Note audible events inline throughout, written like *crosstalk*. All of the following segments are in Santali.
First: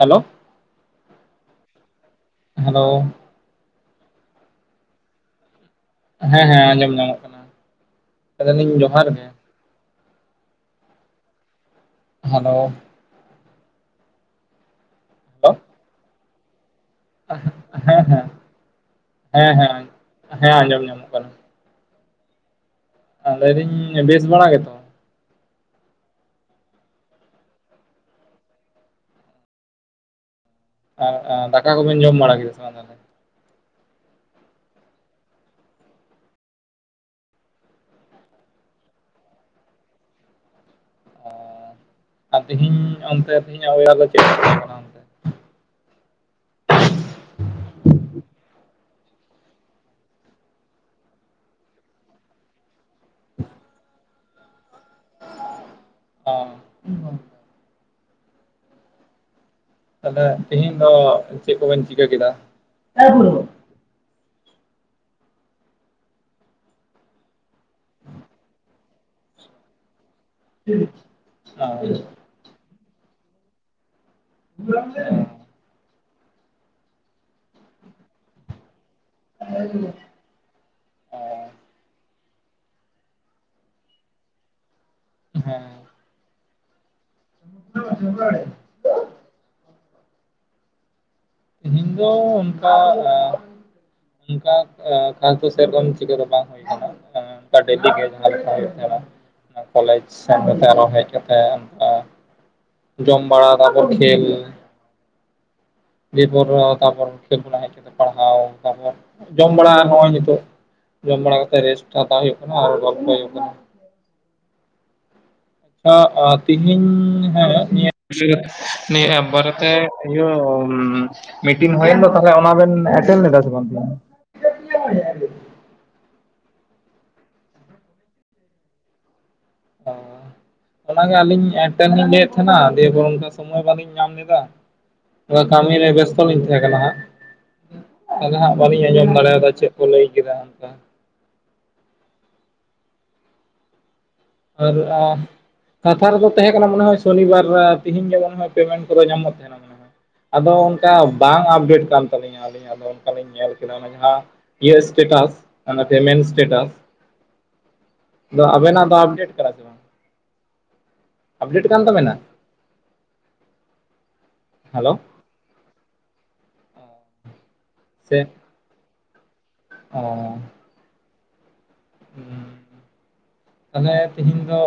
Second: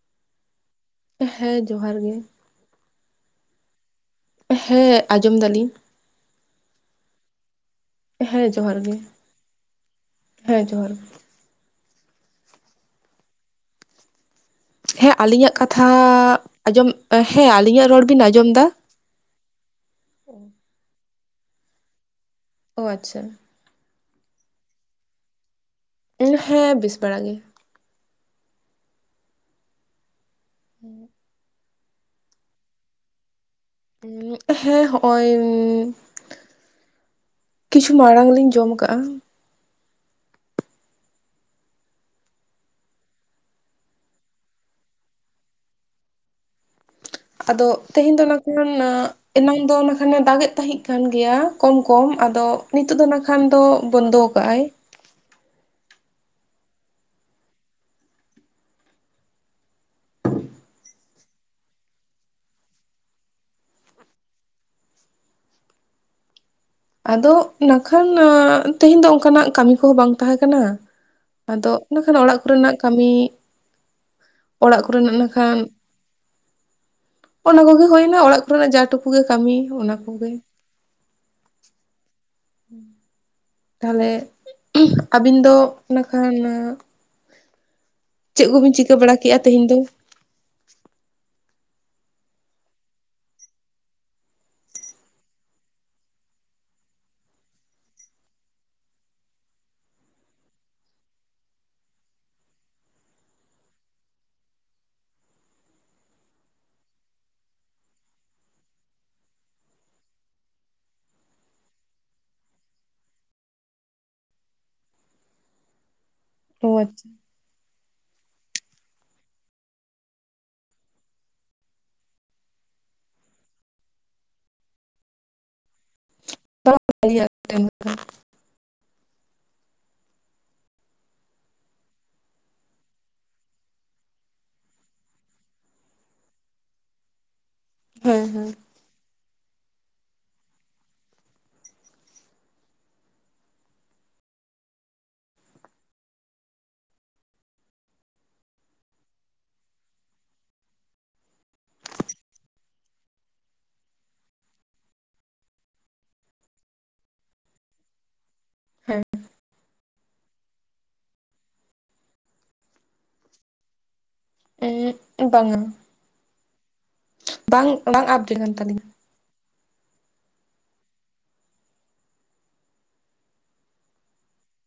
ᱦᱮᱞᱳ᱾ ᱦᱮᱸ ᱡᱚᱦᱟᱨ ᱜᱮ᱾ ᱦᱮᱞᱳ᱾ ᱦᱮᱸ ᱟᱸᱡᱚᱢ ᱫᱟᱞᱤᱧ᱾ ᱦᱮᱸ ᱦᱮᱸ ᱟᱸᱡᱚᱢ ᱧᱟᱢᱚᱜ ᱠᱟᱱᱟ᱾ ᱦᱮᱸ ᱡᱚᱦᱟᱨ ᱜᱮ ᱦᱮᱸ ᱡᱚᱦᱟᱨ ᱜᱮ᱾ ᱦᱮᱞᱳ᱾ ᱦᱮᱸ ᱦᱮᱞᱳ ᱟᱞᱤᱧᱟᱜ ᱠᱟᱛᱷᱟ ᱟᱸᱡᱚᱢ ᱦᱮᱸ ᱟᱞᱤᱧᱟᱜ ᱦᱮᱸ ᱨᱚᱲ ᱵᱤᱱ ᱟᱸᱡᱚᱢ ᱫᱟ? ᱦᱮᱸ ᱦᱮᱸ ᱦᱮᱸ ᱟᱸᱡᱚᱢ ᱧᱟᱢᱚᱜ ᱠᱟᱱᱟ᱾ ᱚ ᱟᱪᱪᱷᱟ ᱦᱮᱸ ᱞᱟᱹᱭᱫᱟᱹᱧ ᱵᱮᱥ ᱵᱟᱲᱟ ᱜᱮᱛᱚ? ᱦᱮᱸ ᱵᱤᱥ ᱵᱟᱲᱟ ᱜᱮ᱾ ᱫᱟᱠᱟ ᱠᱚᱵᱮᱱ ᱡᱚᱢ ᱵᱟᱲᱟ ᱠᱮᱫᱟ ᱥᱮ ᱵᱟᱝ ᱛᱟᱦᱚᱞᱮ? ᱦᱮᱸ ᱦᱚᱜᱼᱚᱭ ᱠᱤᱪᱷᱩ ᱢᱟᱲᱟᱝ ᱞᱤᱧ ᱡᱚᱢ ᱠᱟᱜᱼᱟ ᱾ ᱟᱨ ᱛᱮᱦᱤᱧ ᱚᱱᱛᱮ ᱛᱮᱦᱤᱧ *inaudible* ᱫᱚ ᱪᱮᱫ ᱛᱟᱦᱮᱸ ᱠᱟᱱᱟ? ᱟᱫᱚ ᱛᱮᱦᱮᱧ ᱫᱚ ᱱᱚᱝ ᱠᱷᱟᱱ ᱮᱱᱟᱝ ᱫᱚ ᱠᱷᱟᱱᱮ ᱫᱟᱜ ᱮᱫ ᱛᱟᱦᱮᱸᱜ ᱠᱟᱱ ᱜᱮᱭᱟ ᱠᱚᱢ ᱠᱚᱢ ᱟᱫᱚ ᱱᱤᱛᱚᱜ ᱫᱚ ᱚᱱᱟ ᱠᱷᱟᱱ ᱠᱷᱟᱱ ᱫᱚ ᱵᱚᱱᱫᱚ ᱠᱟᱜ ᱟᱭ ᱾ *inaudible* ᱛᱟᱦᱚᱞᱮ ᱛᱮᱦᱮᱧ ᱫᱚ ᱪᱮᱫ ᱠᱚᱵᱮᱱ ᱪᱤᱠᱟᱹ ᱠᱮᱫᱟ? ᱟᱫᱚ ᱱᱟᱠᱷᱟᱱ ᱛᱮᱦᱮᱧ ᱫᱚ ᱚᱱᱠᱟᱱᱟᱜ ᱠᱟᱹᱢᱤ ᱠᱚᱦᱚᱸ ᱵᱟᱝ ᱛᱟᱦᱮᱸ ᱠᱟᱱᱟ᱾ ᱟᱫᱚ ᱠᱷᱟᱱ ᱚᱲᱟᱜ ᱠᱚᱨᱮᱱᱟᱜ ᱠᱟᱹᱢᱤ ᱚᱲᱟᱜ ᱠᱚᱨᱮ ᱱᱟᱜᱠᱷᱟᱱ, ᱚᱱᱟ ᱠᱚᱜᱮ ᱦᱩᱭᱱᱟ ᱚᱲᱟᱜ ᱠᱚᱨᱮᱱᱟᱜ ᱡᱟ ᱴᱩ ᱴᱩ ᱜᱮ ᱠᱟᱹᱢᱤ ᱚᱱᱟ ᱠᱚᱜᱮ ᱾ *inaudible* ᱛᱟᱦᱚᱞᱮ ᱟᱹᱵᱤᱱ ᱫᱚ ᱦᱮᱸ ᱱᱟᱠᱷᱟᱱ *inaudible* ᱪᱮᱫ ᱠᱚᱵᱤᱱ ᱪᱤᱠᱟᱹ ᱵᱟᱲᱟ ᱠᱮᱜᱼᱟ ᱛᱮᱦᱮᱧ ᱫᱚ? ᱛᱮᱦᱤᱧ ᱫᱚ ᱚᱱᱠᱟ ᱚᱱᱠᱟ ᱠᱷᱟᱥ ᱫᱚ ᱥᱮᱨᱚᱠᱚᱢ ᱪᱤᱠᱟᱹ ᱫᱚ ᱵᱟᱝ ᱦᱩᱭ ᱟᱠᱟᱱᱟ ᱾ ᱚᱱᱠᱟ ᱰᱮᱞᱤ ᱜᱮ ᱡᱟᱦᱟ ᱞᱮᱠᱟ ᱦᱩᱭᱩᱜ ᱛᱟᱦᱮᱱᱟ ᱾ ᱚᱱᱟ ᱠᱚᱞᱮᱡᱽ ᱥᱮᱱ ᱠᱟᱛᱮᱜ ᱟᱨᱚ ᱦᱮᱡ ᱠᱟᱛᱮᱜ ᱚᱱᱠᱟ ᱡᱚᱢ ᱵᱟᱲᱟ ᱛᱟᱨᱯᱚᱨ ᱠᱷᱮᱞ ᱾ ᱫᱤᱭᱮᱯᱚᱨ ᱛᱟᱨᱯᱚᱨ ᱠᱷᱮᱞ ᱠᱷᱚᱱᱟᱜ ᱦᱮᱡ ᱠᱟᱛᱮ ᱯᱟᱲᱦᱟᱣ ᱛᱟᱨᱯᱚᱨ ᱡᱚᱢ ᱵᱟᱲᱟ ᱱᱚᱜᱼᱚᱭ ᱱᱤᱛᱚᱜ ᱡᱚᱢ ᱵᱟᱲᱟ ᱠᱟᱛᱮ ᱨᱮᱥᱴ ᱦᱟᱛᱟᱣ ᱦᱩᱭᱩᱜ ᱠᱟᱱᱟ ᱟᱨ ᱜᱚᱞᱯᱷᱚ ᱦᱩᱭᱩᱜ ᱠᱟᱱᱟ ᱾ ᱟᱪᱪᱷᱟ ᱚ ᱛᱤᱦᱤᱧ ᱟᱪᱪᱷᱟ ᱦᱮᱸ ᱱᱤᱭᱟᱹ *inaudible* ᱱᱤᱭᱟᱹ ᱵᱟᱨᱮ ᱛᱮ ᱤᱭᱟᱹ ᱢᱤᱴᱤᱝ ᱦᱩᱭᱮᱱ ᱫᱚ ᱛᱟᱦᱚᱞᱮ ᱚᱱᱟ ᱵᱮᱱ ᱮᱴᱮᱱ ᱞᱮᱫᱟ ᱥᱮ ᱵᱟᱝ ᱛᱤᱦᱤᱧ ᱫᱚ? *inaudible* *inaudible* ᱚᱱᱟ ᱜᱮ ᱟᱹᱞᱤᱧ ᱮᱴᱮᱱᱞᱤᱧ ᱞᱟᱹᱭᱮᱫ ᱛᱟᱦᱮᱸᱱᱟ, ᱫᱤᱭᱮᱯᱚᱨ ᱚᱱᱠᱟ ᱥᱚᱢᱚᱭ ᱵᱟᱹᱞᱤᱧ ᱧᱟᱢ ᱞᱮᱫᱟ᱾ ᱛᱷᱚᱲᱟ ᱠᱟᱹᱢᱤ ᱨᱮ ᱵᱮᱥᱛᱚ ᱞᱤᱧ ᱛᱟᱦᱮ ᱠᱟᱱᱟ ᱦᱟᱸᱜ ᱾ ᱟᱫᱚ ᱦᱟᱸᱜ ᱵᱟᱹᱞᱤᱧ ᱟᱸᱡᱚᱢ ᱫᱟᱲᱮᱭ ᱟᱫᱟ ᱪᱮᱫ ᱠᱚ ᱞᱟᱹᱭ ᱠᱮᱫᱟ ᱚᱱᱠᱟ *unintelligible* ᱠᱟᱛᱷᱟ ᱨᱮᱫᱚ ᱛᱟᱦᱮᱸ ᱠᱟᱱᱟ, ᱢᱟᱱᱮ ᱦᱚᱭ ᱥᱚᱱᱤ ᱵᱟᱨ ᱛᱮᱦᱤᱧ ᱡᱮᱢᱚᱱ ᱯᱮᱢᱮᱱᱴ ᱠᱚᱫᱚ ᱧᱟᱢᱚᱜ ᱛᱟᱦᱮᱱᱟ ᱢᱟᱱᱮ᱾ ᱟᱫᱚ ᱚᱱᱠᱟ ᱵᱟᱝ ᱟᱯᱰᱮᱴ ᱠᱟᱱ ᱛᱟᱹᱞᱤᱧᱟ ᱟᱹᱞᱤᱧ ᱫᱚ, ᱚᱱᱠᱟ ᱞᱤᱧ ᱧᱮᱞ ᱠᱮᱫᱟ ᱚᱱᱟ ᱡᱟᱦᱟᱸ ᱤᱭᱟᱹ ᱥᱴᱮᱴᱟᱥ ᱯᱮᱢᱮᱱᱴ ᱮᱴᱮᱴᱟᱥ ᱟᱫᱚ ᱟᱵᱮᱱᱟᱜ ᱫᱚ ᱦᱮᱸ ᱦᱮᱸ ᱟᱯᱰᱮᱴ ᱠᱟᱱᱟ ᱥᱮ ᱵᱟᱝ, ᱟᱯᱰᱮᱴ ᱠᱟᱱ ᱛᱟᱵᱮᱱᱟ? ᱦᱮᱞᱳ ᱮᱜ ᱵᱟᱝᱼᱟ ᱾ ᱵᱟᱝ, ᱵᱟᱝ ᱥᱮ ᱟᱯᱰᱮᱴ ᱟᱠᱟᱱ ᱛᱟᱹᱞᱤᱧᱟ ᱾ ᱚ ᱛᱟᱦᱚᱞᱮ ᱛᱮᱦᱤᱧ ᱫᱚ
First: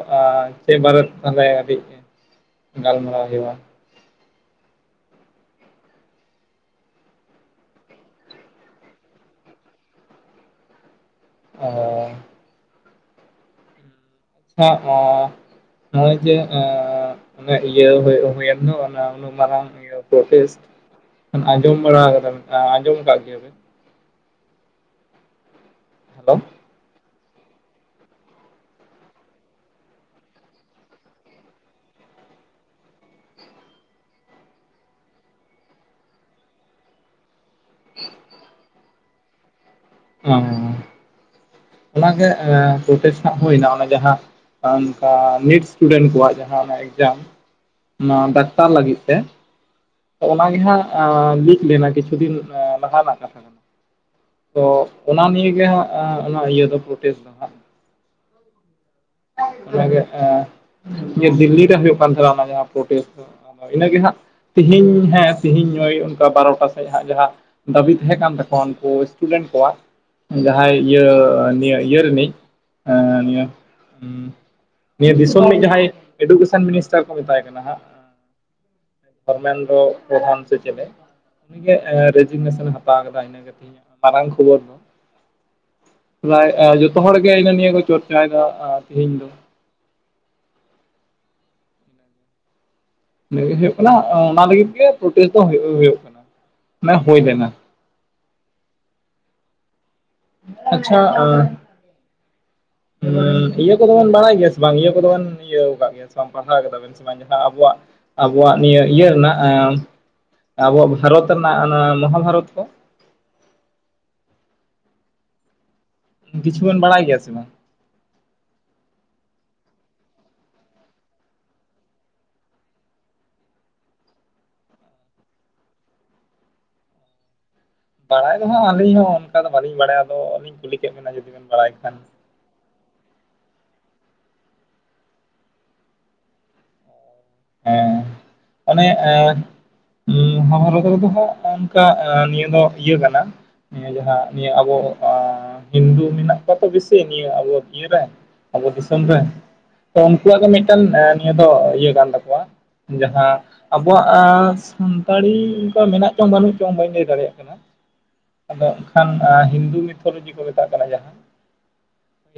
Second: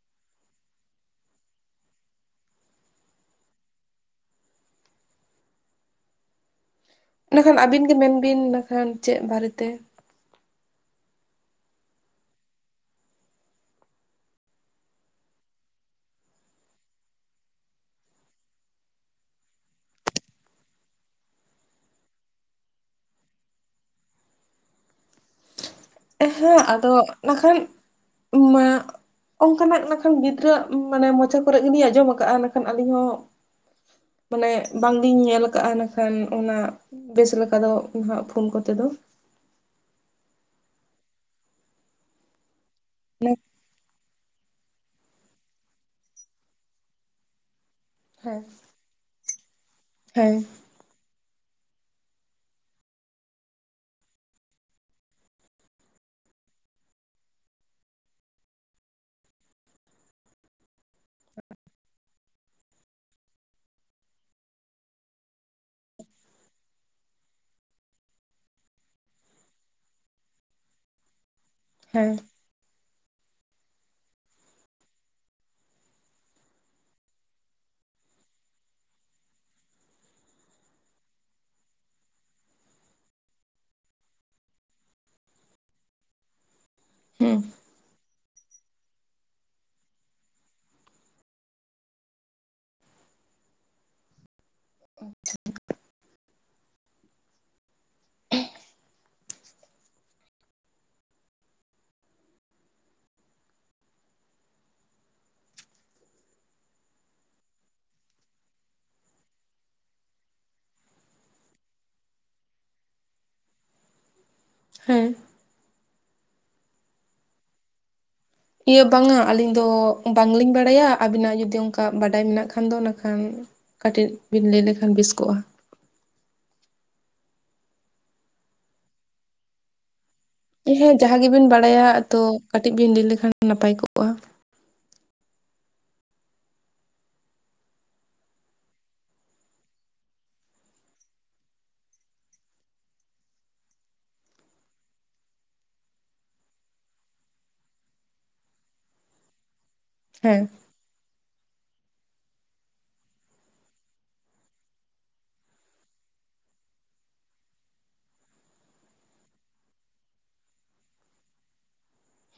ᱪᱮᱫ ᱵᱟᱨᱮ ᱛᱟᱦᱚᱞᱮ ᱜᱟᱞᱢᱟᱨᱟᱣ ᱦᱩᱭᱩᱜ-ᱟ ᱤᱱᱟᱹ ᱠᱷᱟᱱ ᱟᱹᱵᱤᱱ ᱜᱮ ᱢᱮᱱ ᱵᱤᱱ ᱤᱱᱟᱹᱠᱷᱟᱱ ᱪᱮᱫ ᱵᱟᱨᱮ ᱛᱮ? ᱚ *inaudible* ᱱᱚᱜᱼᱚᱭ ᱡᱮ ᱤᱭᱟᱹ ᱦᱩᱭᱮᱱ ᱫᱚ ᱚᱱᱟ ᱩᱱᱟᱹᱜ ᱢᱟᱨᱟᱝ *unintelligible* ᱟᱸᱡᱚᱢ ᱵᱟᱲᱟᱫᱟ ᱟᱸᱡᱚᱢ ᱟᱠᱟᱫ ᱜᱮᱭᱟ ᱵᱤᱱ ᱦᱮᱞᱳ ᱦᱮᱸ ᱟᱫᱚ ᱱᱟᱠᱷᱟᱱ ᱢᱟ ᱚᱱᱠᱟᱱᱟᱜ ᱱᱟᱠᱷᱟᱱ ᱜᱤᱫᱽᱨᱟᱹᱣᱟᱜ ᱢᱟᱱᱮ ᱢᱚᱪᱟ ᱠᱚᱨᱮ ᱜᱮᱞᱤᱧ ᱟᱸᱡᱚᱢ ᱟᱠᱟᱜᱼᱟ, ᱢᱮᱱᱠᱷᱟᱱ ᱟᱹᱞᱤᱧ ᱦᱚᱸ ᱢᱟᱱᱮ ᱵᱟᱝ ᱞᱤᱧ ᱧᱮᱞ ᱠᱟᱜᱼᱟ ᱱᱟᱜ ᱠᱷᱟᱱ ᱚᱱᱟ ᱵᱮᱥ ᱞᱮᱠᱟ ᱫᱚ ᱱᱟᱦᱟᱜ ᱯᱷᱳᱱ ᱠᱚᱛᱮ ᱫᱚ᱾ ᱦᱮᱸ ᱾ ᱚᱱᱟ ᱜᱮ ᱯᱨᱴᱮᱥᱴ ᱦᱮᱸ ᱦᱟᱸᱜ ᱦᱩᱭᱱᱟ, ᱚᱱᱟ ᱜᱮ ᱡᱟᱦᱟᱸ ᱟᱨ ᱚᱱᱠᱟ ᱱᱤᱴ ᱥᱴᱩᱰᱮᱱᱴ ᱠᱚᱣᱟᱜ ᱡᱟᱦᱟᱸ ᱮᱠᱡᱟᱢ ᱱᱚᱣᱟ ᱰᱟᱠᱛᱟᱨ ᱞᱟᱹᱜᱤᱫ ᱛᱮ ᱦᱮᱸ ᱚᱱᱟ ᱜᱮ ᱦᱟᱸᱜ ᱞᱤᱠ ᱞᱮᱱᱟ ᱠᱤᱪᱷᱩ ᱫᱤᱱ ᱞᱟᱦᱟ ᱨᱮᱱᱟᱜ ᱠᱟᱛᱷᱟ ᱠᱟᱱᱟ ᱾ ᱛᱚ ᱚᱱᱟ ᱱᱤᱭᱮ ᱦᱟᱸᱜ, ᱚᱱᱟ ᱤᱭᱟᱹ ᱫᱚ ᱯᱨᱴᱮᱥᱴ ᱫᱚ ᱦᱟᱸᱜ᱾ ᱚᱱᱟᱜᱮ ᱤᱭᱟᱹ ᱫᱤᱞᱞᱤ ᱨᱮ ᱦᱩᱭᱩᱜ ᱠᱟᱱ ᱛᱟᱦᱮᱸᱱᱟ ᱚᱱᱟ ᱯᱨᱴᱮᱥᱴ ᱫᱚ ᱤᱱᱟᱹᱜᱮ ᱦᱟᱸᱜ ᱾ ᱛᱤᱦᱤᱧ ᱦᱮᱸ, ᱛᱮᱦᱤᱧ ᱳᱭ ᱚᱱᱠᱟ ᱵᱟᱨᱚᱴᱟ ᱥᱮᱫ ᱦᱟᱸᱜ ᱡᱟᱦᱟᱸ ᱫᱟᱹᱵᱤ ᱛᱟᱦᱮᱸ ᱠᱟᱱ ᱛᱟᱠᱚᱣᱟ ᱩᱱᱠᱩ ᱥᱴᱩᱰᱮᱱᱴ ᱠᱚᱣᱟᱜ, ᱡᱟᱦᱟᱸᱭ ᱤᱭᱟᱹ ᱱᱤᱭᱟᱹ ᱤᱭᱟᱹ ᱦᱮᱸ ᱨᱮᱱᱤᱡ ᱱᱤᱭᱟᱹ ᱫᱤᱥᱚᱢ ᱨᱤᱱ ᱡᱟᱦᱟᱸᱭ ᱮᱰᱩᱠᱮᱥᱚᱱ ᱢᱤᱱᱤᱥᱴᱟᱨ ᱠᱚ ᱢᱮᱛᱟᱭ ᱠᱟᱱᱟ ᱦᱟᱸᱜ ᱫᱷᱚᱨᱢᱮᱱᱫᱚ ᱯᱨᱚᱫᱟᱱ ᱥᱮ ᱪᱮᱞᱮ? ᱩᱱᱤᱜᱮ ᱨᱮᱡᱤᱱᱮᱥᱚᱱᱮ ᱦᱟᱛᱟᱣ ᱟᱠᱟᱫᱟ, ᱤᱱᱟᱹ ᱜᱮ ᱛᱮᱦᱤᱧᱟᱜ ᱢᱟᱨᱟᱝ ᱠᱷᱚᱵᱚᱨ ᱫᱚ ᱾ ᱯᱨᱟᱭ ᱡᱚᱛᱚ ᱦᱚᱲ ᱜᱮ ᱦᱩᱸ ᱤᱱᱟ ᱱᱤᱭᱟᱹ ᱠᱚ ᱪᱚᱨᱪᱟᱭᱮᱫᱟ ᱛᱮᱦᱤᱧ ᱫᱚ ᱾ ᱤᱱᱟᱹ ᱜᱮ ᱦᱩᱭᱩᱜ ᱠᱟᱱᱟ, ᱚᱱᱟ ᱞᱟᱹᱜᱤᱫ ᱜᱮ ᱯᱨᱪᱮᱥᱴ ᱫᱚ ᱦᱩᱭᱩᱜ ᱦᱩᱭᱩᱜ ᱠᱟᱱᱟ, ᱢᱟᱱᱮ ᱦᱩᱭ ᱞᱮᱱᱟ᱾ ᱟᱪᱪᱷᱟ, ᱟ ᱦᱚᱸ ᱤᱭᱟᱹ ᱠᱚᱫᱚᱵᱚᱱ ᱵᱟᱲᱟᱭ ᱜᱮᱭᱟ ᱥᱮ ᱵᱟᱝ ᱤᱭᱟᱹ ᱠᱚᱫᱚᱵᱚᱱ ᱤᱭᱟᱹ ᱟᱠᱟᱫ ᱜᱮᱭᱟ ᱥᱮ ᱵᱟᱝ ᱯᱟᱲᱦᱟᱣ ᱠᱮᱫᱟᱵᱮᱱ ᱟᱵᱚᱣᱟᱜ, ᱟᱵᱚᱣᱟᱜ ᱱᱤᱭᱟᱹ ᱤᱭᱟᱹ ᱨᱮᱱᱟᱜ ᱟᱵᱚᱣᱟᱜ ᱵᱷᱟᱨᱚᱛ ᱨᱮᱱᱟᱜ ᱚᱱᱟ ᱢᱟᱦᱟᱵᱷᱟᱨᱚᱛ ᱠᱟ ᱦᱮᱸ ᱾ ᱠᱤᱪᱷᱩ ᱵᱤᱱ ᱵᱟᱲᱟᱭ ᱜᱮᱭᱟ ᱥᱮ ᱵᱟᱝ? ᱤᱭᱟᱹ ᱵᱟᱝᱼᱟ ᱟᱹᱞᱤᱧ ᱫᱚ ᱵᱟᱝ ᱞᱤᱧ ᱵᱟᱲᱟᱭᱟ, ᱟᱹᱵᱤᱱᱟᱜ ᱡᱩᱫᱤ ᱚᱱᱠᱟ ᱵᱟᱰᱟᱭ ᱢᱮᱱᱟᱜ ᱠᱷᱟᱱ ᱫᱚ ᱱᱟᱠᱷᱟᱱ ᱠᱟᱹᱴᱤᱡ ᱵᱤᱱ ᱞᱟᱹᱭ ᱞᱮᱠᱷᱟᱱ ᱵᱮᱥ ᱠᱚᱜᱼᱟ ᱾ ᱵᱟᱲᱟᱭ ᱫᱚ ᱦᱟᱸᱜ ᱟᱹᱞᱤᱧ ᱦᱚᱸ ᱚᱱᱠᱟ ᱫᱚ ᱵᱟᱹᱞᱤᱧ ᱵᱟᱲᱟᱭᱟ ᱟᱫᱚᱧ ᱦᱮᱸ ᱡᱟᱦᱟᱸ ᱜᱮᱵᱤᱱ ᱵᱟᱲᱟᱭᱟ ᱛᱚ, ᱠᱟᱹᱴᱤᱡ ᱵᱤᱱ ᱞᱟᱹᱭ ᱞᱮᱠᱷᱟᱱ ᱱᱟᱯᱟᱭ ᱠᱚᱜᱼᱟ ᱾ ᱦᱮᱸ ᱾ ᱚᱱᱮ ᱵᱷᱟᱨᱚᱛ ᱨᱮᱫᱚ ᱦᱟᱸᱜ ᱚᱱᱠᱟ ᱱᱤᱭᱟᱹ ᱫᱚ ᱤᱭᱟᱹ ᱠᱟᱱᱟ ᱾ ᱱᱤᱭᱟᱹ ᱡᱟᱦᱟᱸ ᱱᱤᱭᱟᱹ ᱟᱵᱚ ᱦᱤᱱᱫᱩ ᱢᱮᱱᱟᱜ ᱠᱚᱣᱟ ᱛᱚ ᱵᱮᱥᱤ ᱱᱤᱭᱟᱹ ᱟᱵᱚ ᱤᱭᱮ ᱨᱮ ᱾ ᱟᱵᱚ ᱫᱤᱥᱚᱢ ᱨᱮ ᱛᱚ ᱩᱱᱠᱩᱣᱟᱜ ᱦᱮᱸ ᱜᱮ ᱢᱤᱫᱴᱟᱝ ᱱᱤᱭᱟᱹ ᱫᱚ ᱤᱭᱟᱹ ᱠᱟᱱ ᱛᱟᱠᱚᱣᱟ ᱡᱟᱦᱟᱸ ᱟᱵᱚᱣᱟᱜ ᱥᱟᱱᱛᱟᱲᱤ ᱚᱱᱠᱟ ᱢᱮᱱᱟᱜ ᱪᱚᱝ ᱵᱟᱹᱱᱩᱜ ᱪᱚᱝ ᱵᱟᱹᱧ ᱞᱟᱹᱭ ᱫᱟᱲᱮᱭᱟᱜ ᱠᱟᱱᱟ ᱾ ᱟᱫᱚ ᱮᱱᱠᱷᱟᱱ ᱦᱤᱱᱫᱩ ᱢᱤᱛᱷᱳᱞᱚᱡᱤ ᱠᱚ ᱢᱮᱛᱟᱜ ᱠᱟᱱᱟ, ᱡᱟᱦᱟᱸ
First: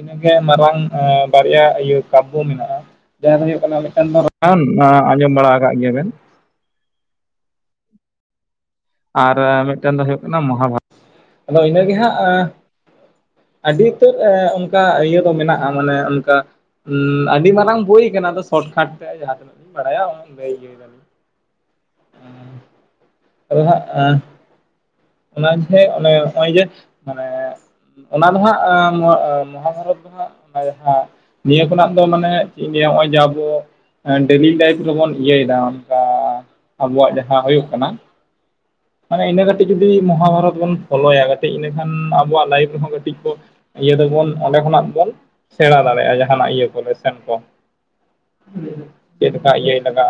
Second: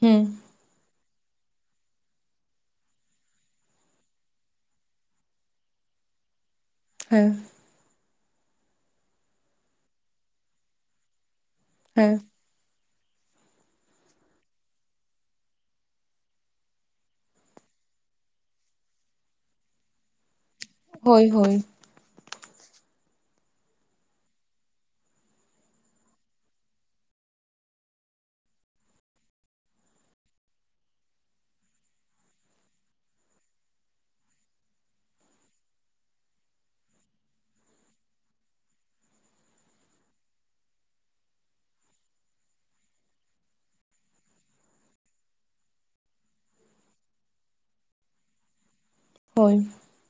ᱦᱩᱸ ᱢᱟᱨᱟᱝ ᱵᱟᱨᱭᱟ ᱤᱭᱟᱹ ᱠᱟᱵᱟᱵ ᱢᱮᱱᱟᱜᱼᱟ, ᱡᱟᱦᱟᱸ ᱫᱚ ᱦᱩᱭᱩᱜ ᱠᱟᱱᱟ ᱢᱤᱫᱴᱟᱝ ᱫᱚ ᱨᱟᱢᱟᱭᱚᱱ ᱟᱸᱡᱚᱢ ᱵᱟᱲᱟ ᱠᱟᱜ ᱜᱮᱭᱟ ᱵᱮᱱ ᱾ ᱦᱮᱸ ᱾ ᱟᱨ ᱢᱤᱫᱴᱮᱱ ᱫᱚ ᱦᱩᱭᱩᱜ ᱠᱟᱱᱟ ᱢᱚᱦᱟᱵᱟᱨᱚᱛ ᱟᱫᱚ ᱤᱱᱟ ᱜᱮ ᱦᱮᱸ ᱦᱟᱸᱜ ᱾ ᱟᱹᱰᱤ ᱩᱛᱟᱹᱨ ᱚᱱᱠᱟ ᱤᱭᱟᱹ ᱫᱚ ᱢᱮᱱᱟᱜᱼᱟ, ᱢᱟᱱᱮ ᱚᱱᱠᱟ ᱟᱹᱰᱤ ᱢᱟᱨᱟᱝ ᱵᱳᱭ ᱠᱟᱱᱟ, ᱟᱫᱚ ᱥᱚᱴᱠᱟᱴ ᱛᱮ ᱡᱟᱦᱟᱸ ᱛᱤᱱᱟᱹᱜ ᱞᱤᱧ ᱵᱟᱲᱟᱭᱟ ᱩᱱ ᱞᱟᱹᱭ ᱦᱩᱭᱮᱱᱟ ᱾ ᱦᱳᱭ, ᱦᱳᱭ ᱾ ᱟᱫᱚ ᱦᱟᱸᱜ ᱚᱱᱟ ᱡᱮ ᱚᱱᱮ ᱱᱚᱜᱼᱚᱭ ᱡᱮ ᱢᱟᱱᱮ ᱚᱱᱟ ᱫᱚ ᱦᱟᱸᱜ ᱟᱸ ᱢᱟᱦᱟᱵᱟᱨᱚᱛ ᱫᱚ ᱦᱟᱸᱜ ᱚᱱᱟᱜᱮ ᱦᱮᱸ ᱾ ᱱᱤᱭᱟᱹ ᱠᱷᱚᱱᱟᱜ ᱫᱚ ᱢᱟᱱᱮ ᱪᱮᱜ ᱤᱧ ᱞᱮᱭᱟ ᱚᱭ ᱡᱮ ᱟᱵᱚ ᱾ ᱰᱮᱞᱤ ᱞᱟᱭᱤᱯᱷ ᱨᱮᱵᱚᱱ ᱤᱭᱟᱹᱭ ᱫᱟ ᱚᱱᱠᱟ ᱟᱵᱚᱣᱟᱜ ᱡᱟᱦᱟᱸ ᱦᱳᱭᱳᱜ ᱠᱟᱱᱟ ᱾ ᱢᱟᱱᱮ ᱤᱱᱟᱹ ᱠᱟᱹᱴᱤᱡ ᱾ ᱡᱩᱫᱤ ᱢᱟᱦᱟᱵᱟᱨᱚᱛ ᱵᱚᱱ ᱯᱷᱳᱞᱳᱭᱟ ᱠᱟᱹᱴᱤᱡ ᱤᱱᱟᱹᱠᱷᱟᱱ ᱟᱵᱚᱣᱟᱜ ᱞᱟᱤᱯᱷ ᱨᱮᱦᱚᱸ ᱠᱟᱹᱴᱤᱡ ᱠᱚ ᱾ ᱤᱭᱟᱹ ᱫᱚᱵᱚᱱ ᱚᱸᱰᱮ ᱠᱷᱚᱱᱟᱜ ᱵᱚᱱ ᱥᱮᱬᱟ ᱫᱟᱲᱮᱭᱟᱜᱼᱟ ᱡᱟᱦᱟᱱᱟᱜ ᱤᱭᱟᱹ ᱠᱚᱞᱮ ᱥᱮᱱ ᱵᱚᱱ ᱾ *inaudible* ᱪᱮᱫ ᱞᱮᱠᱟ ᱦᱳᱭ ᱤᱭᱟᱹ ᱞᱟᱜᱟᱜᱼᱟ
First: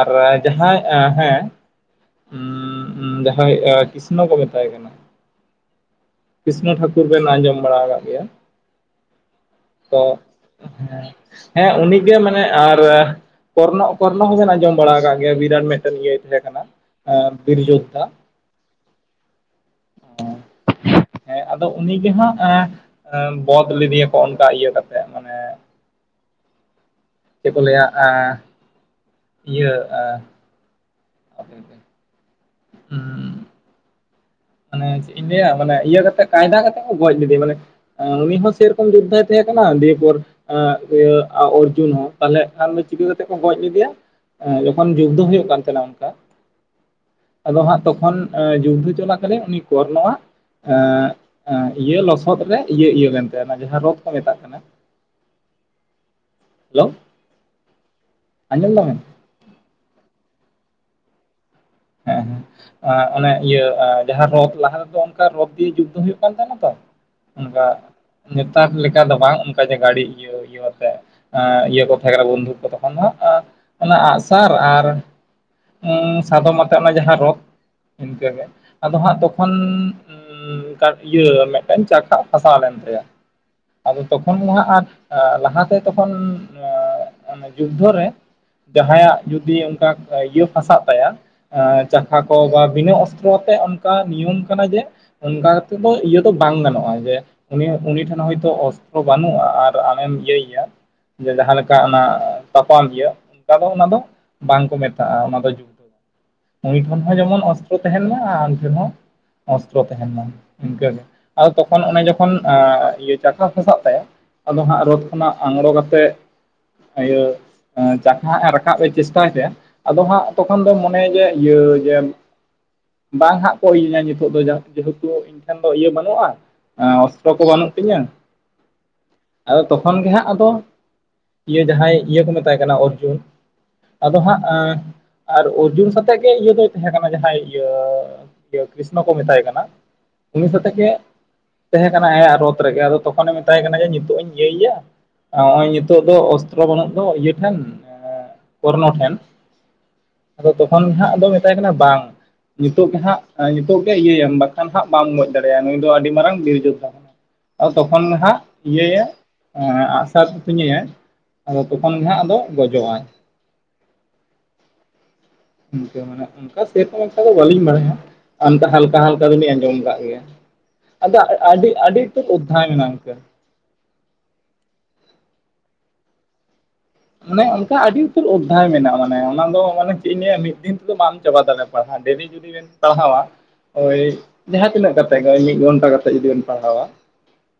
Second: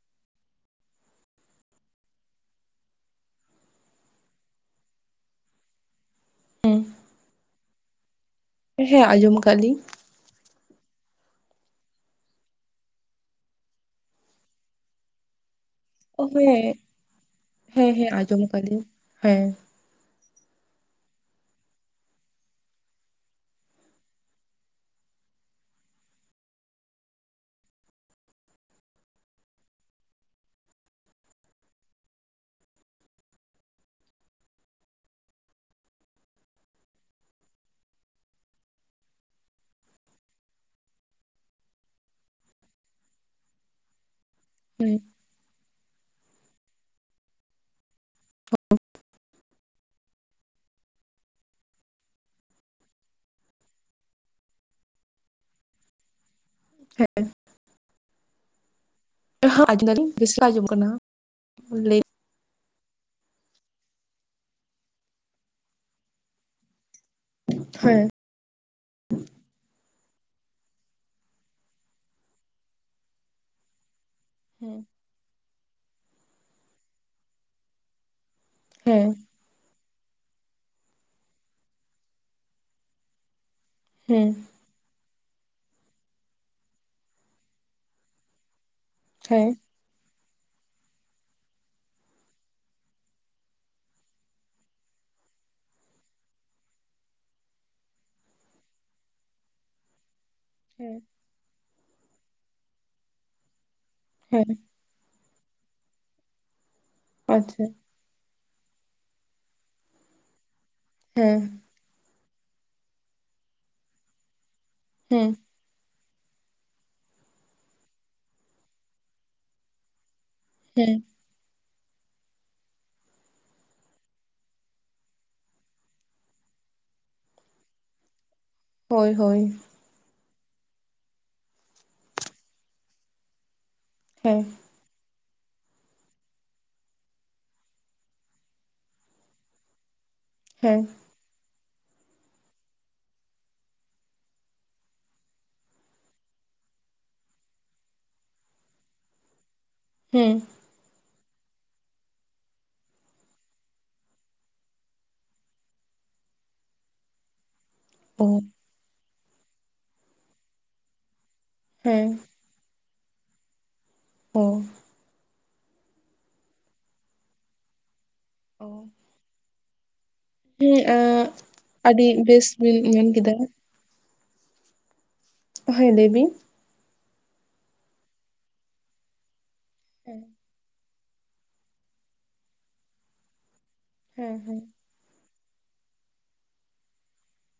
ᱟᱨ ᱡᱟᱦᱟᱸᱭ ᱮᱸ ᱦᱮᱸ ᱼᱼ ᱩᱢ ᱡᱟᱦᱟᱸᱭ ᱮᱸ ᱠᱨᱤᱥᱱᱚ ᱠᱚ ᱢᱮᱛᱟᱭ ᱠᱟᱱᱟ ᱾ ᱠᱨᱤᱥᱱᱚ ᱴᱷᱟᱠᱩᱨ ᱵᱮᱱ ᱟᱸᱡᱚᱢ ᱵᱟᱲᱟ ᱟᱠᱟᱜ ᱜᱮᱭᱟ ᱾ ᱦᱮᱸ ᱟᱸᱡᱚᱢ ᱠᱟᱞᱤᱧ ᱾ ᱛᱚ ᱦᱮᱸ ᱦᱮᱸ ᱩᱱᱤᱜᱮ ᱢᱟᱱᱮ ᱟᱨ ᱠᱚᱨᱱᱚ ᱠᱚᱨᱱᱚ ᱦᱚᱸᱵᱮᱱ ᱟᱸᱡᱚᱢ ᱵᱟᱲᱟ ᱠᱟᱜ ᱜᱮᱭᱟ ᱵᱤᱨᱟᱴ ᱢᱮᱜ ᱴᱮᱱ ᱤᱭᱟᱹ ᱛᱟᱦᱮᱸ ᱠᱟᱱᱟ ᱦᱮᱸ ᱵᱤᱨᱡᱳᱛ ᱦᱮᱸ ᱾ ᱦᱮᱸ ᱟᱸᱡᱚᱢ ᱠᱟᱞᱤᱧ ᱦᱮᱸ ᱾ *inaudible* ᱦᱮᱸ ᱟᱫᱚ ᱩᱱᱤᱜᱮ ᱦᱟᱸᱜ ᱟᱸ ᱵᱚᱫ ᱞᱮᱫᱮᱭᱟᱠᱚ ᱚᱱᱠᱟ ᱤᱭᱟᱹ ᱠᱟᱛᱮᱜ ᱢᱟᱱᱮ ᱪᱮᱜ ᱠᱚ ᱞᱟᱹᱭᱟ ᱮᱸ ᱤᱭᱟᱹ ᱟ ᱾ *inaudible* *inaudible* ᱢᱟᱱᱮ ᱪᱮᱜ ᱤᱧ ᱞᱟᱹᱭᱟ ᱢᱟᱱᱮ ᱤᱭᱟᱹ ᱠᱟᱛᱮ ᱠᱟᱭᱫᱟ ᱠᱟᱛᱮ ᱠᱚ ᱜᱚᱡ ᱞᱮᱫᱮ ᱢᱟᱱᱮ ᱾ ᱩᱱᱤ ᱦᱚᱸ ᱥᱮᱨᱚᱠᱚᱢ ᱡᱳᱫᱽᱫᱷᱟᱭ ᱛᱟᱦᱮᱸ ᱠᱟᱱᱟ ᱫᱤᱭᱮᱯᱚᱨ ᱾ ᱟᱨ ᱤᱭᱟᱹ ᱚᱨᱡᱩᱱ ᱦᱚᱸ ᱛᱟᱞᱦᱮ ᱟᱞ ᱫᱚ ᱪᱤᱠᱟᱹ ᱠᱟᱛᱮᱜ ᱠᱚ ᱜᱚᱡ ᱤᱫᱤᱭᱟ? ᱮᱸᱡᱚᱠᱷᱚᱱ ᱦᱮᱸ ᱡᱩᱫᱽᱫᱷᱚ ᱦᱩᱭᱩᱜ ᱠᱟᱱ ᱛᱷᱮᱱᱟ ᱚᱱᱠᱟ ᱟᱫᱚ ᱦᱟᱸᱜ ᱛᱚᱠᱷᱚᱱ ᱟᱸ ᱡᱩᱫᱽᱫᱷᱚ ᱦᱚᱪᱚᱞᱟ ᱠᱟᱞᱮ ᱩᱱᱤ ᱠᱚᱨᱱᱚᱣᱟᱜ ᱮᱸ ᱮᱸ ᱤᱭᱟᱹ ᱞᱚᱥᱚᱫ ᱨᱮ ᱤᱭᱟᱹ ᱤᱭᱟᱹ ᱞᱮᱱ ᱛᱟᱭᱟ ᱚᱱᱟ ᱡᱟᱦᱟᱸ ᱨᱳᱫ ᱠᱚ ᱢᱮᱛᱟᱜ ᱠᱟᱱᱟ ᱾ *inaudible* ᱟᱸᱡᱚᱢᱫᱟᱢ? ᱦᱟ ᱟᱸᱡᱚᱢ ᱫᱟᱞᱤᱧ ᱥᱤᱥᱨᱟ ᱟᱸᱡᱚᱢ ᱠᱟᱱᱟ ᱞᱟᱹᱭ ᱮ ᱦᱮᱸ ᱾ ᱟᱸ ᱚᱱᱮ ᱤᱭᱟᱹ ᱟᱸ ᱡᱟᱦᱟᱸ ᱨᱚᱫ ᱞᱟᱦᱟ ᱫᱚ ᱚᱱᱠᱟ ᱨᱚᱫ ᱫᱤᱭᱮ ᱡᱩᱫᱽᱫᱚ ᱦᱩᱭᱩᱜ ᱠᱟᱱ ᱛᱟᱦᱮᱸᱱᱟ ᱛᱚ ᱾ ᱚᱱᱠᱟ ᱦᱮᱸ ᱱᱮᱛᱟᱨ ᱞᱮᱠᱟ ᱫᱚ ᱵᱟᱝ ᱚᱱᱠᱟ ᱡᱮ ᱜᱟᱹᱲᱤ ᱤᱭᱟᱹ ᱤᱭᱟᱹᱛᱮ ᱾ ᱮᱸ ᱤᱭᱟᱹ ᱠᱚ ᱛᱟᱦᱮᱸ ᱠᱟᱱᱟ ᱵᱚᱱᱫᱷᱩᱠ ᱠᱚ ᱛᱚᱠᱷᱚᱱ ᱦᱚᱸ ᱾ ᱚᱱᱟ ᱟᱸᱜᱼᱥᱟᱨ ᱟᱨ *inaudible* ᱥᱟᱫᱚᱢ ᱟᱛ ᱛᱟᱜ ᱱᱟ ᱡᱟᱦᱟᱸ ᱨᱚᱫ ᱤᱱᱠᱟᱹᱜᱮ ᱟᱫᱚ ᱦᱮᱸ ᱦᱟᱸᱜ ᱛᱚᱠᱷᱚᱱ *inaudible* ᱠᱟᱱ ᱤᱭᱟᱹ ᱢᱤᱫᱴᱮᱱ ᱪᱟᱠᱷᱟ ᱯᱷᱟᱥᱟ ᱞᱮᱱ ᱛᱟᱭᱟ ᱾ ᱟᱫᱚ ᱦᱮᱸ ᱛᱚᱠᱷᱚᱱ ᱜᱮ ᱦᱟᱸᱜ ᱟᱨ ᱟ ᱞᱟᱦᱟᱛᱮ ᱛᱚᱠᱷᱚᱱ *inaudible* ᱡᱩᱫᱽᱫᱷᱚ ᱨᱮ ᱡᱟᱦᱟᱸᱭᱟᱜ ᱡᱩᱫᱤ ᱦᱮᱸ ᱚᱱᱠᱟ, ᱤᱭᱟᱹ ᱯᱷᱟᱥᱟᱜ ᱛᱟᱭᱟ ᱡᱟᱦᱟ ᱠᱚ ᱵᱟ ᱵᱤᱱᱟᱹ ᱚᱥᱛᱨᱚ ᱟᱛᱮᱜ ᱚᱱᱠᱟ ᱱᱤᱭᱚᱢ ᱠᱟᱱᱟ ᱡᱮ ᱾ ᱚᱱᱠᱟ ᱠᱟᱛᱮᱜ ᱫᱚ ᱤᱭᱟᱹ ᱫᱚ ᱵᱟᱝ ᱜᱟᱱᱚᱜᱼᱟ ᱡᱮ, ᱩᱱᱤᱭᱟᱜ ᱩᱱᱤ ᱴᱷᱮᱱ ᱦᱚᱭᱛᱚ ᱚᱥᱛᱨᱚ ᱵᱟᱹᱱᱩᱜᱼᱟ ᱟᱨ ᱟᱢᱮᱢ ᱤᱭᱟᱹᱭᱮᱭᱟ ᱾ ᱦᱮᱸ ᱡᱮ ᱡᱟᱦᱟᱸ ᱞᱮᱠᱟ ᱚᱱᱟ ᱛᱟᱯᱟᱢ ᱤᱭᱟᱹ ᱚᱱᱠᱟ ᱫᱚ ᱚᱱᱟ ᱫᱚ ᱦᱮᱸ ᱵᱟᱝ ᱠᱚ ᱢᱮᱛᱟᱜᱼᱟ ᱚᱱᱟ ᱫᱚ ᱡᱩᱫ ᱩᱱᱤ ᱴᱷᱮᱱ ᱦᱚᱸ ᱡᱮᱢᱚᱱ ᱟᱪᱪᱷᱟ ᱚᱥᱛᱨᱚ ᱛᱟᱦᱮᱱ ᱢᱟ ᱟᱨ ᱟᱢ ᱴᱷᱮᱱ ᱦᱚᱸ ᱚᱥᱛᱨᱚ ᱛᱟᱦᱮᱱ ᱢᱟ ᱤᱱᱠᱟᱹᱜ ᱜᱮ ᱾ ᱦᱮᱸ᱾ ᱟᱫᱚ ᱛᱚᱠᱷᱚᱱ ᱚᱱᱮ ᱡᱚᱠᱷᱚᱱ ᱟᱸ ᱤᱭᱟᱹ ᱪᱟᱠᱟ ᱯᱷᱟᱥᱟᱜ ᱛᱟᱭᱟ, ᱟᱫᱚ ᱦᱟᱸᱜ ᱨᱳ ᱦᱮᱸ ᱠᱷᱚᱱᱟᱜ ᱟᱝᱨᱚ ᱠᱟᱛᱮᱜ, ᱟᱭᱟᱹ ᱟᱸ ᱪᱟᱠᱷᱟ ᱦᱟᱸᱜ ᱮ ᱨᱟᱠᱟᱵ ᱮ ᱪᱮᱥᱴᱟᱭ ᱛᱟᱭᱟ, ᱟᱫᱚ ᱦᱟᱸᱜ ᱛᱚᱠᱷᱚᱱ ᱫᱚ ᱚᱱᱮ ᱦᱮᱸ ᱡᱮ, ᱤᱭᱟᱹ ᱡᱮ, ᱵᱟᱝ ᱦᱟᱸᱜ ᱠᱚ ᱤᱭᱟᱹᱧᱟ ᱧᱤᱛᱚᱜ ᱫᱚ ᱡᱟ ᱡᱮᱦᱮᱛᱩ ᱤᱧ ᱴᱷᱮᱱ ᱫᱚ ᱤᱭᱟᱹ ᱵᱟᱱᱩᱜᱼᱟᱸ᱾ ᱟᱸ ᱚᱠᱛᱚ ᱠᱚ ᱵᱟᱱᱩᱜ ᱛᱤᱧᱟᱹ᱾ ᱦᱳᱭ-ᱦᱳᱭ᱾ ᱟᱫᱚ ᱛᱚᱠᱷᱚᱱ ᱜᱮ ᱦᱟᱸᱜ ᱟᱫᱚ ᱤᱭᱟᱹ ᱡᱟᱦᱟᱸᱭ ᱤᱭᱟᱹ ᱠᱚ ᱢᱮᱛᱟᱭ ᱠᱟᱱᱟ ᱚᱨᱡᱩᱱ, ᱟᱫᱚ ᱦᱟᱸᱜ ᱦᱮᱸ ᱟᱸ ᱟᱨ ᱚᱨ- -ᱡᱩᱢ ᱥᱟᱛᱮᱜ ᱜᱮ ᱤᱭᱟᱹ ᱫᱚᱭ ᱛᱷᱮᱸ ᱠᱟᱱᱟ ᱡᱟᱦᱟᱸᱭ ᱤᱭᱟᱹ, ᱤᱭᱟᱹ ᱠᱤᱥᱱᱚ ᱠᱚ ᱢᱮᱛᱟᱭ ᱠᱟᱱᱟ᱾ ᱩᱱᱤ ᱥᱟᱛᱮᱜ ᱦᱮᱸ ᱜᱮ ᱛᱮᱦᱮᱸ ᱠᱟᱱᱟ ᱟᱭᱟᱜ ᱨᱚᱛ ᱨᱮᱜᱮ᱾ ᱟᱫᱚ ᱛᱚᱠᱷᱚᱱᱮ ᱢᱮᱛᱟᱭ ᱠᱟᱱᱟ ᱡᱮ ᱧᱤᱛᱚᱜ ᱤᱧ ᱤᱭᱟᱹᱭᱭᱟ? ᱟᱸ ᱚᱸᱭ ᱧᱤᱛᱚᱜ ᱫᱚ ᱚᱥᱛᱨᱚ ᱵᱚᱱᱩᱜ ᱫᱚ ᱤᱭᱟᱹ ᱴᱷᱮᱱ ᱮᱸ ᱠᱚᱨᱱᱚ ᱴᱷᱮᱱ᱾ ᱦᱩᱸ᱾ ᱟᱫᱚ ᱛᱚᱠᱷᱚᱱ ᱜᱮ ᱦᱟᱸᱜ ᱟᱫᱚ ᱢᱮᱛᱟᱭ ᱠᱟᱱᱟ ᱵᱟᱝ᱾ ᱧᱤᱛᱚᱜ ᱜᱮ ᱦᱟᱸᱜ ᱧᱤᱛᱚᱜ ᱜᱮ ᱤᱭᱟᱹᱭᱮᱢ ᱵᱟᱠᱷᱟᱱ ᱦᱟᱸᱜ ᱵᱟᱢ ᱜᱚᱡ ᱫᱟᱲᱮᱭᱟ ᱱᱩᱭ ᱫᱚ ᱟᱰᱤ ᱢᱟᱨᱟᱝ ᱵᱤᱨ ᱡᱳᱫᱽᱫᱷᱟ᱾ ᱟᱣᱚ ᱛᱚᱠᱷᱚᱱ ᱜᱮ ᱚ ᱦᱟᱸᱜ ᱤᱭᱟᱹᱭᱮ ᱟᱸ ᱟᱜᱼᱥᱟᱨ ᱛᱩᱧᱮᱭᱮ᱾ ᱟᱫᱚ ᱛᱚᱠᱷᱚᱱ ᱜᱮ ᱦᱮᱸ ᱦᱟᱸᱜ ᱟᱫᱚ ᱜᱚᱡᱚᱜ ᱟᱸᱭ᱾ ᱚ᱾ ᱤᱝᱠᱟᱹ ᱢᱟᱱᱮ ᱚᱝᱠᱟ ᱥᱮᱨᱠᱚᱢ ᱮᱠᱴᱟ ᱣᱚ ᱵᱟᱞᱤᱧ ᱵᱟᱲᱟᱭᱟ᱾ ᱟᱱᱫᱟ ᱦᱟᱞᱠᱟ-ᱦᱟᱞᱠᱟ ᱫᱚᱞᱤᱧ ᱟᱸᱡᱚᱢ ᱠᱟᱫ ᱜᱮᱭᱟ᱾ ᱦᱮᱸ ᱟᱸ ᱟᱫᱟ ᱟᱹᱰᱤ-ᱟᱹᱰᱤ ᱟᱹᱰᱤ ᱛᱟᱹᱨ ᱵᱮᱥ ᱚᱫᱽᱫᱷᱟᱭ ᱵᱤᱱ ᱢᱮᱱ ᱢᱮᱱᱟᱜᱼᱟᱥᱮ᱾ ᱠᱮᱫᱟ ᱦᱚᱸᱭ ᱞᱟᱹᱭ ᱵᱤᱸ᱾ ᱢᱟᱱᱮ ᱚᱝᱠᱟ ᱟᱹᱰᱤ ᱩᱛᱟᱹᱨ ᱚᱫᱽᱫᱷᱟᱭ ᱢᱮᱱᱟᱜᱼᱟ, ᱢᱟᱱᱮ ᱚᱱᱟ ᱫᱚ ᱢᱟᱱᱮ ᱪᱮᱜ ᱦᱮᱸ ᱤᱧ ᱞᱟᱹᱭᱟ ᱢᱤᱜ ᱫᱤᱱ ᱫᱚ ᱵᱟᱢ ᱪᱟᱵᱟ ᱫᱟᱲᱮᱜᱼᱟ ᱯᱟᱲᱦᱟ ᱛᱮ ᱰᱮᱞᱤ ᱡᱩᱫᱤ ᱵᱮᱱ ᱯᱟᱲᱦᱟᱣᱟ, ᱳᱭ ᱦᱮᱸ ᱦᱮᱸ ᱡᱟᱦᱟᱸ ᱛᱤᱱᱟᱹᱜ ᱠᱟᱛᱷᱟ ᱛᱮᱜᱚᱭ ᱢᱤᱜ ᱜᱷᱚᱱᱴᱟ ᱠᱟᱛᱮᱜ ᱡᱩᱫᱤ ᱵᱮᱱ ᱯᱟᱲᱦᱟᱣᱟ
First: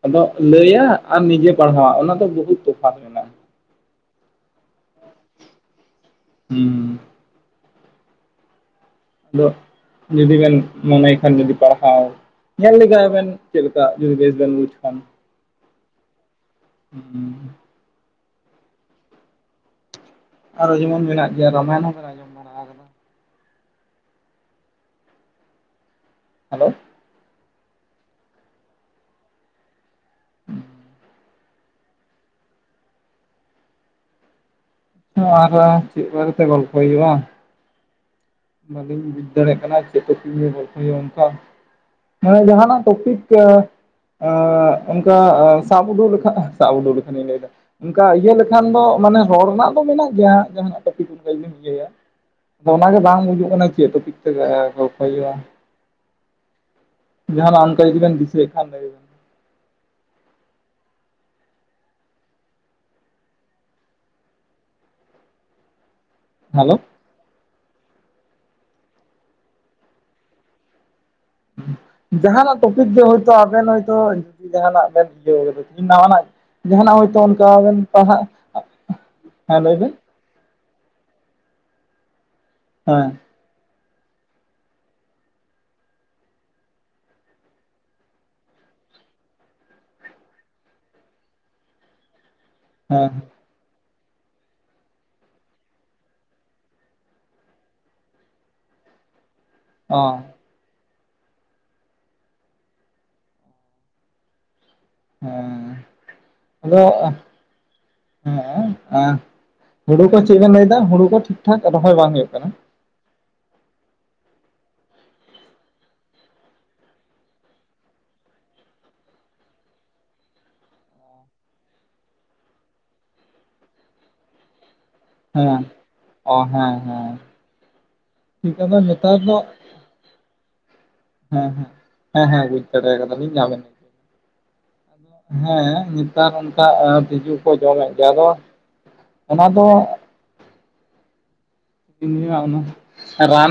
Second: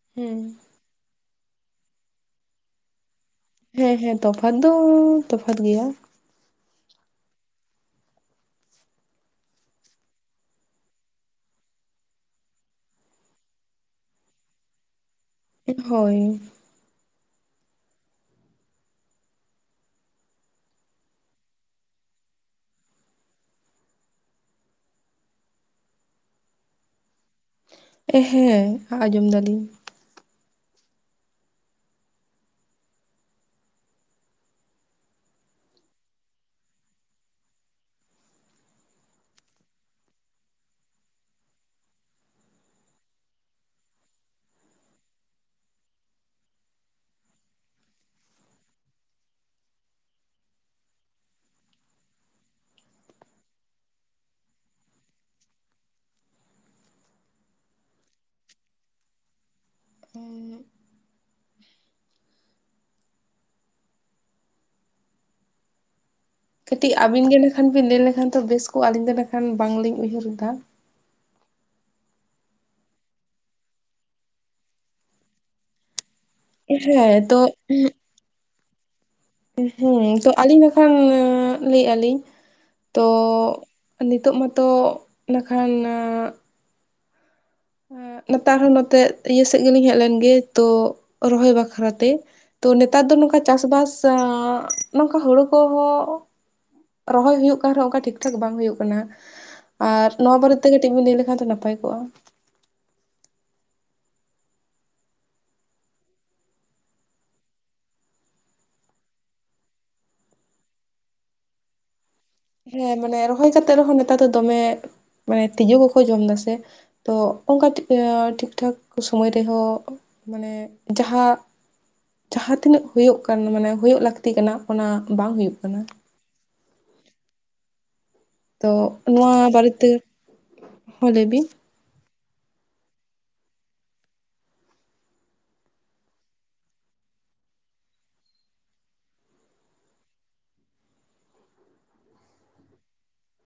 ᱟᱫᱚᱸᱜ ᱦᱮᱸ ᱞᱟᱹᱭᱟᱜ ᱟᱨ ᱱᱤᱡᱮ ᱯᱟᱲᱦᱟᱣᱟᱜ ᱚᱱᱟ ᱫᱚ ᱵᱩᱦᱩᱛ ᱛᱚᱯᱷᱟᱛ ᱢᱮᱱᱟᱜ ᱦᱮᱸ-ᱦᱮᱸ, ᱛᱚᱯᱷᱟᱛ ᱫᱚᱸ ᱛᱚᱯᱷᱟᱛ ᱜᱮᱭᱟᱸ᱾ ᱦᱩᱸ᱾ ᱫᱚᱜ ᱡᱩᱫᱤ ᱵᱮᱱ ᱢᱚᱱᱮᱭ ᱠᱷᱟᱱ ᱡᱩᱫᱤ ᱯᱟᱲᱦᱟᱣ ᱧᱮᱞ ᱞᱮᱜᱟᱭ ᱵᱮᱱ ᱪᱮᱜ ᱞᱮᱠᱟ ᱡᱩᱫᱤ ᱵᱮᱥ ᱵᱮᱱ ᱵᱩᱡᱽ ᱠᱷᱟᱱ᱾ ᱮᱠᱷᱳᱭ᱾ ᱩᱸ ᱦᱩᱸ᱾ ᱟᱨᱚ ᱡᱮᱢᱚᱱ ᱢᱮᱱᱟᱜ ᱜᱮᱭᱟ ᱨᱟᱢᱟᱭᱚᱱ ᱦᱚ ᱢᱮᱱᱟᱜ *inaudible* ᱦᱮᱞᱳᱦ᱾ ᱮ ᱦᱮᱸ, ᱟᱡᱚᱢ ᱫᱟᱞᱤᱧ᱾ ᱦᱩᱸ *unintelligible* ᱦᱚᱸ ᱟᱨᱟ ᱪᱮᱜ ᱵᱟᱨᱮ ᱛᱮ ᱜᱚᱞᱯᱚ ᱭᱩᱜᱼᱟ? ᱵᱟᱞᱤᱧ ᱵᱩᱡ ᱫᱟᱲᱮᱜ ᱠᱟᱱᱟ ᱪᱮᱜ *inaudible* ᱜᱚᱞᱯᱷᱚ ᱭᱩᱜᱼᱟ ᱚᱝᱠᱟ? ᱦᱮᱸ ᱡᱟᱦᱟᱸᱱᱟᱜ ᱴᱚᱯᱤᱠ ᱜᱮ ᱮᱸᱜ ᱚᱝᱠᱟ ᱮᱸ ᱥᱟᱵ ᱩᱫᱩᱜ ᱞᱮᱠᱷᱟᱜ ᱥᱟᱵ ᱩᱫᱩᱜ ᱞᱮᱠᱷᱟᱱᱤᱧ ᱞᱟᱹᱭ ᱫᱟ ᱚᱝᱠᱟ ᱤᱭᱟᱹ ᱞᱮᱠᱷᱟᱱ ᱫᱚ ᱢᱟᱱᱮ ᱦᱚᱲ ᱱᱟᱜ ᱫᱚ ᱢᱮᱱᱟᱜ ᱜᱮᱭᱟᱸ, ᱡᱟᱦᱟᱱᱟᱜ ᱴᱚᱯᱤᱠ *inaudible* ᱤᱭᱟᱹᱭᱟ᱾ ᱫᱚ ᱚᱱᱟᱜᱮ ᱵᱟᱝ ᱵᱩᱡᱩ ᱠᱟᱱᱟ ᱪᱮᱜ ᱴᱚᱯᱤᱠ ᱛᱮ ᱜᱮᱸ ᱜᱚᱞᱯᱷᱚ ᱭᱩᱜᱼᱟ? ᱡᱟᱦᱟᱱᱟᱜ ᱚᱝᱠᱟ ᱡᱩᱫᱤ ᱵᱮᱱ ᱫᱤᱥᱟᱹᱭᱮᱜ ᱠᱷᱟᱱ ᱞᱮᱭ ᱵᱮᱱ? ᱮᱸᱭᱤᱜ ᱦᱮᱞᱳ ᱠᱟᱹᱴᱤᱡ ᱟᱵᱤᱱ ᱜᱮ ᱮᱱᱟᱠᱷᱟᱱ ᱵᱤᱱ ᱞᱟᱹᱭ ᱞᱮᱠᱷᱟᱱ ᱛᱚ ᱵᱮᱥ ᱠᱚᱜ-ᱟ, ᱟᱹᱞᱤᱧ ᱫᱚ ᱱᱟᱠᱷᱟᱱ ᱵᱟᱝᱞᱤᱧ ᱩᱭᱦᱟᱹᱨ ᱫᱟ᱾ ᱡᱟᱦᱟᱸᱱᱟᱜ ᱴᱚᱯᱤᱠ ᱜᱮ ᱦᱳᱭᱛᱳ ᱟᱵᱮᱱ ᱦᱚᱭᱛᱳᱼᱼ ᱡᱟᱦᱟᱱᱟᱜ ᱵᱮᱱ ᱤᱭᱟᱹᱣ ᱠᱟᱫᱟ ᱛᱦᱤᱧ *unintelligible* ᱱᱟᱣᱟᱱᱟᱜ ᱡᱟᱦᱟᱸᱱᱟᱜ ᱦᱚᱭᱛᱳ ᱦᱮᱸ ᱛᱚ ᱚᱱᱠᱟ ᱵᱮᱱ ᱯᱟᱲᱦᱟᱜ ᱞᱟᱹᱭ ᱵᱮᱱ ᱦᱮᱸ ᱛᱚ ᱟᱹᱞᱤᱧ ᱱᱟᱠᱷᱟᱱ ᱞᱟᱹᱭᱮᱫ ᱟᱞᱤᱧᱼᱼ ᱦᱮᱸ ᱱᱤᱛᱳᱜ ᱢᱟᱛᱚ ᱱᱟᱠᱷᱟᱱᱼᱼ ᱮ ᱱᱮᱛᱟᱨ ᱦᱚᱸ ᱱᱚᱛᱮ ᱤᱭᱟᱹ ᱥᱮᱫ ᱜᱮᱞᱤᱧ ᱦᱮᱡ ᱞᱮᱱ ᱜᱮ ᱛᱚ ᱨᱚᱦᱚᱭ ᱵᱟᱠᱷᱨᱟᱛᱮ᱾ ᱛᱚ ᱱᱮᱛᱟᱨ ᱦᱮᱸ ᱫᱚ ᱱᱚᱝᱠᱟ ᱪᱟᱥ ᱵᱟᱥ ᱮ ᱱᱚᱝᱠᱟ ᱦᱩᱲᱩ ᱠᱚᱦᱚᱸᱼᱼ ᱨᱚᱦᱚᱭ ᱦᱩᱭᱩᱜ ᱠᱟᱱ ᱨᱮᱦᱚᱸ ᱚᱱᱠᱟ ᱴᱷᱤᱠ ᱴᱷᱟᱠ ᱵᱟᱝ ᱦᱩᱭᱩᱜ ᱠᱟᱱᱟ ᱚ ᱟᱨ ᱱᱚᱣᱟ ᱵᱟᱨᱮᱼᱼ ᱛᱮ ᱠᱟᱹᱴᱤᱡ ᱵᱤᱱ ᱞᱟᱹᱭ ᱞᱮᱠᱷᱟᱱ ᱫᱚ ᱱᱟᱯᱟᱭ ᱠᱚᱜᱼᱟ? ᱦᱮᱸ ᱟᱫᱚᱼᱼ *unintelligible* ᱦᱮᱸ ᱦᱩᱲᱩ ᱠᱚ ᱪᱮᱫ ᱵᱮᱱ ᱞᱟᱹᱭ ᱫᱟ ᱦᱩᱲᱩ ᱠᱚ ᱴᱷᱤᱠ ᱴᱷᱟᱠ ᱨᱚᱦᱚᱭ ᱵᱟᱝ ᱦᱩᱭᱩᱜ ᱠᱟᱱᱟ᱾ ᱦᱮᱸ ᱢᱟᱱᱮ ᱨᱚᱦᱚᱭ ᱠᱟᱛᱮᱜ ᱨᱮᱦᱚᱸ ᱱᱮᱛᱟᱨ ᱫᱚ ᱫᱚᱢᱮ ᱢᱟᱱᱮ ᱛᱤᱡᱩ ᱠᱚᱠᱚ ᱡᱚᱢ ᱫᱟᱥᱮᱼᱼ ᱛᱚ ᱚᱱᱠᱟ ᱤᱭᱟᱹ ᱴᱷᱤᱠ ᱴᱷᱟᱠ ᱥᱚᱢᱚᱭ ᱨᱮᱦᱚᱸᱼᱼ ᱢᱟᱱᱮ ᱡᱟᱦᱟᱸ ᱡᱟᱦᱟᱸ ᱛᱤᱱᱟᱹᱜ ᱦᱩᱭᱩᱜ ᱠᱟᱱ ᱢᱟᱱᱮ ᱦᱩᱭᱩᱜ ᱞᱟᱠᱛᱤ ᱠᱟᱱᱟᱼᱼ ᱚᱱᱟ ᱵᱟᱝ ᱦᱩᱭᱩᱜ ᱦᱮᱸ ᱠᱟᱱᱟ᱾ ᱚ ᱦᱮᱸ ᱦᱮᱸ ᱴᱷᱤᱠ ᱛᱚ ᱟᱫᱚ ᱱᱮᱛᱟᱨ ᱫᱚ ᱱᱚᱣᱟ ᱵᱟᱨᱮᱛᱮᱼᱼ ᱦᱮᱸ ᱦᱮᱸ ᱦᱮᱸ ᱦᱮᱸ ᱵᱩᱡᱽ ᱫᱟᱲᱮ ᱠᱟᱫᱟᱞᱤᱧ *unintelligible* ᱦᱮᱸ ᱱᱮᱛᱟᱨ ᱚᱱᱠᱟ ᱮ ᱛᱤᱡᱩ ᱠᱚ ᱡᱚᱢᱮᱫ ᱜᱮᱭᱟ ᱟᱫᱚᱼᱼ ᱚᱱᱟ ᱫᱚ *unintelligible* ᱨᱟᱱ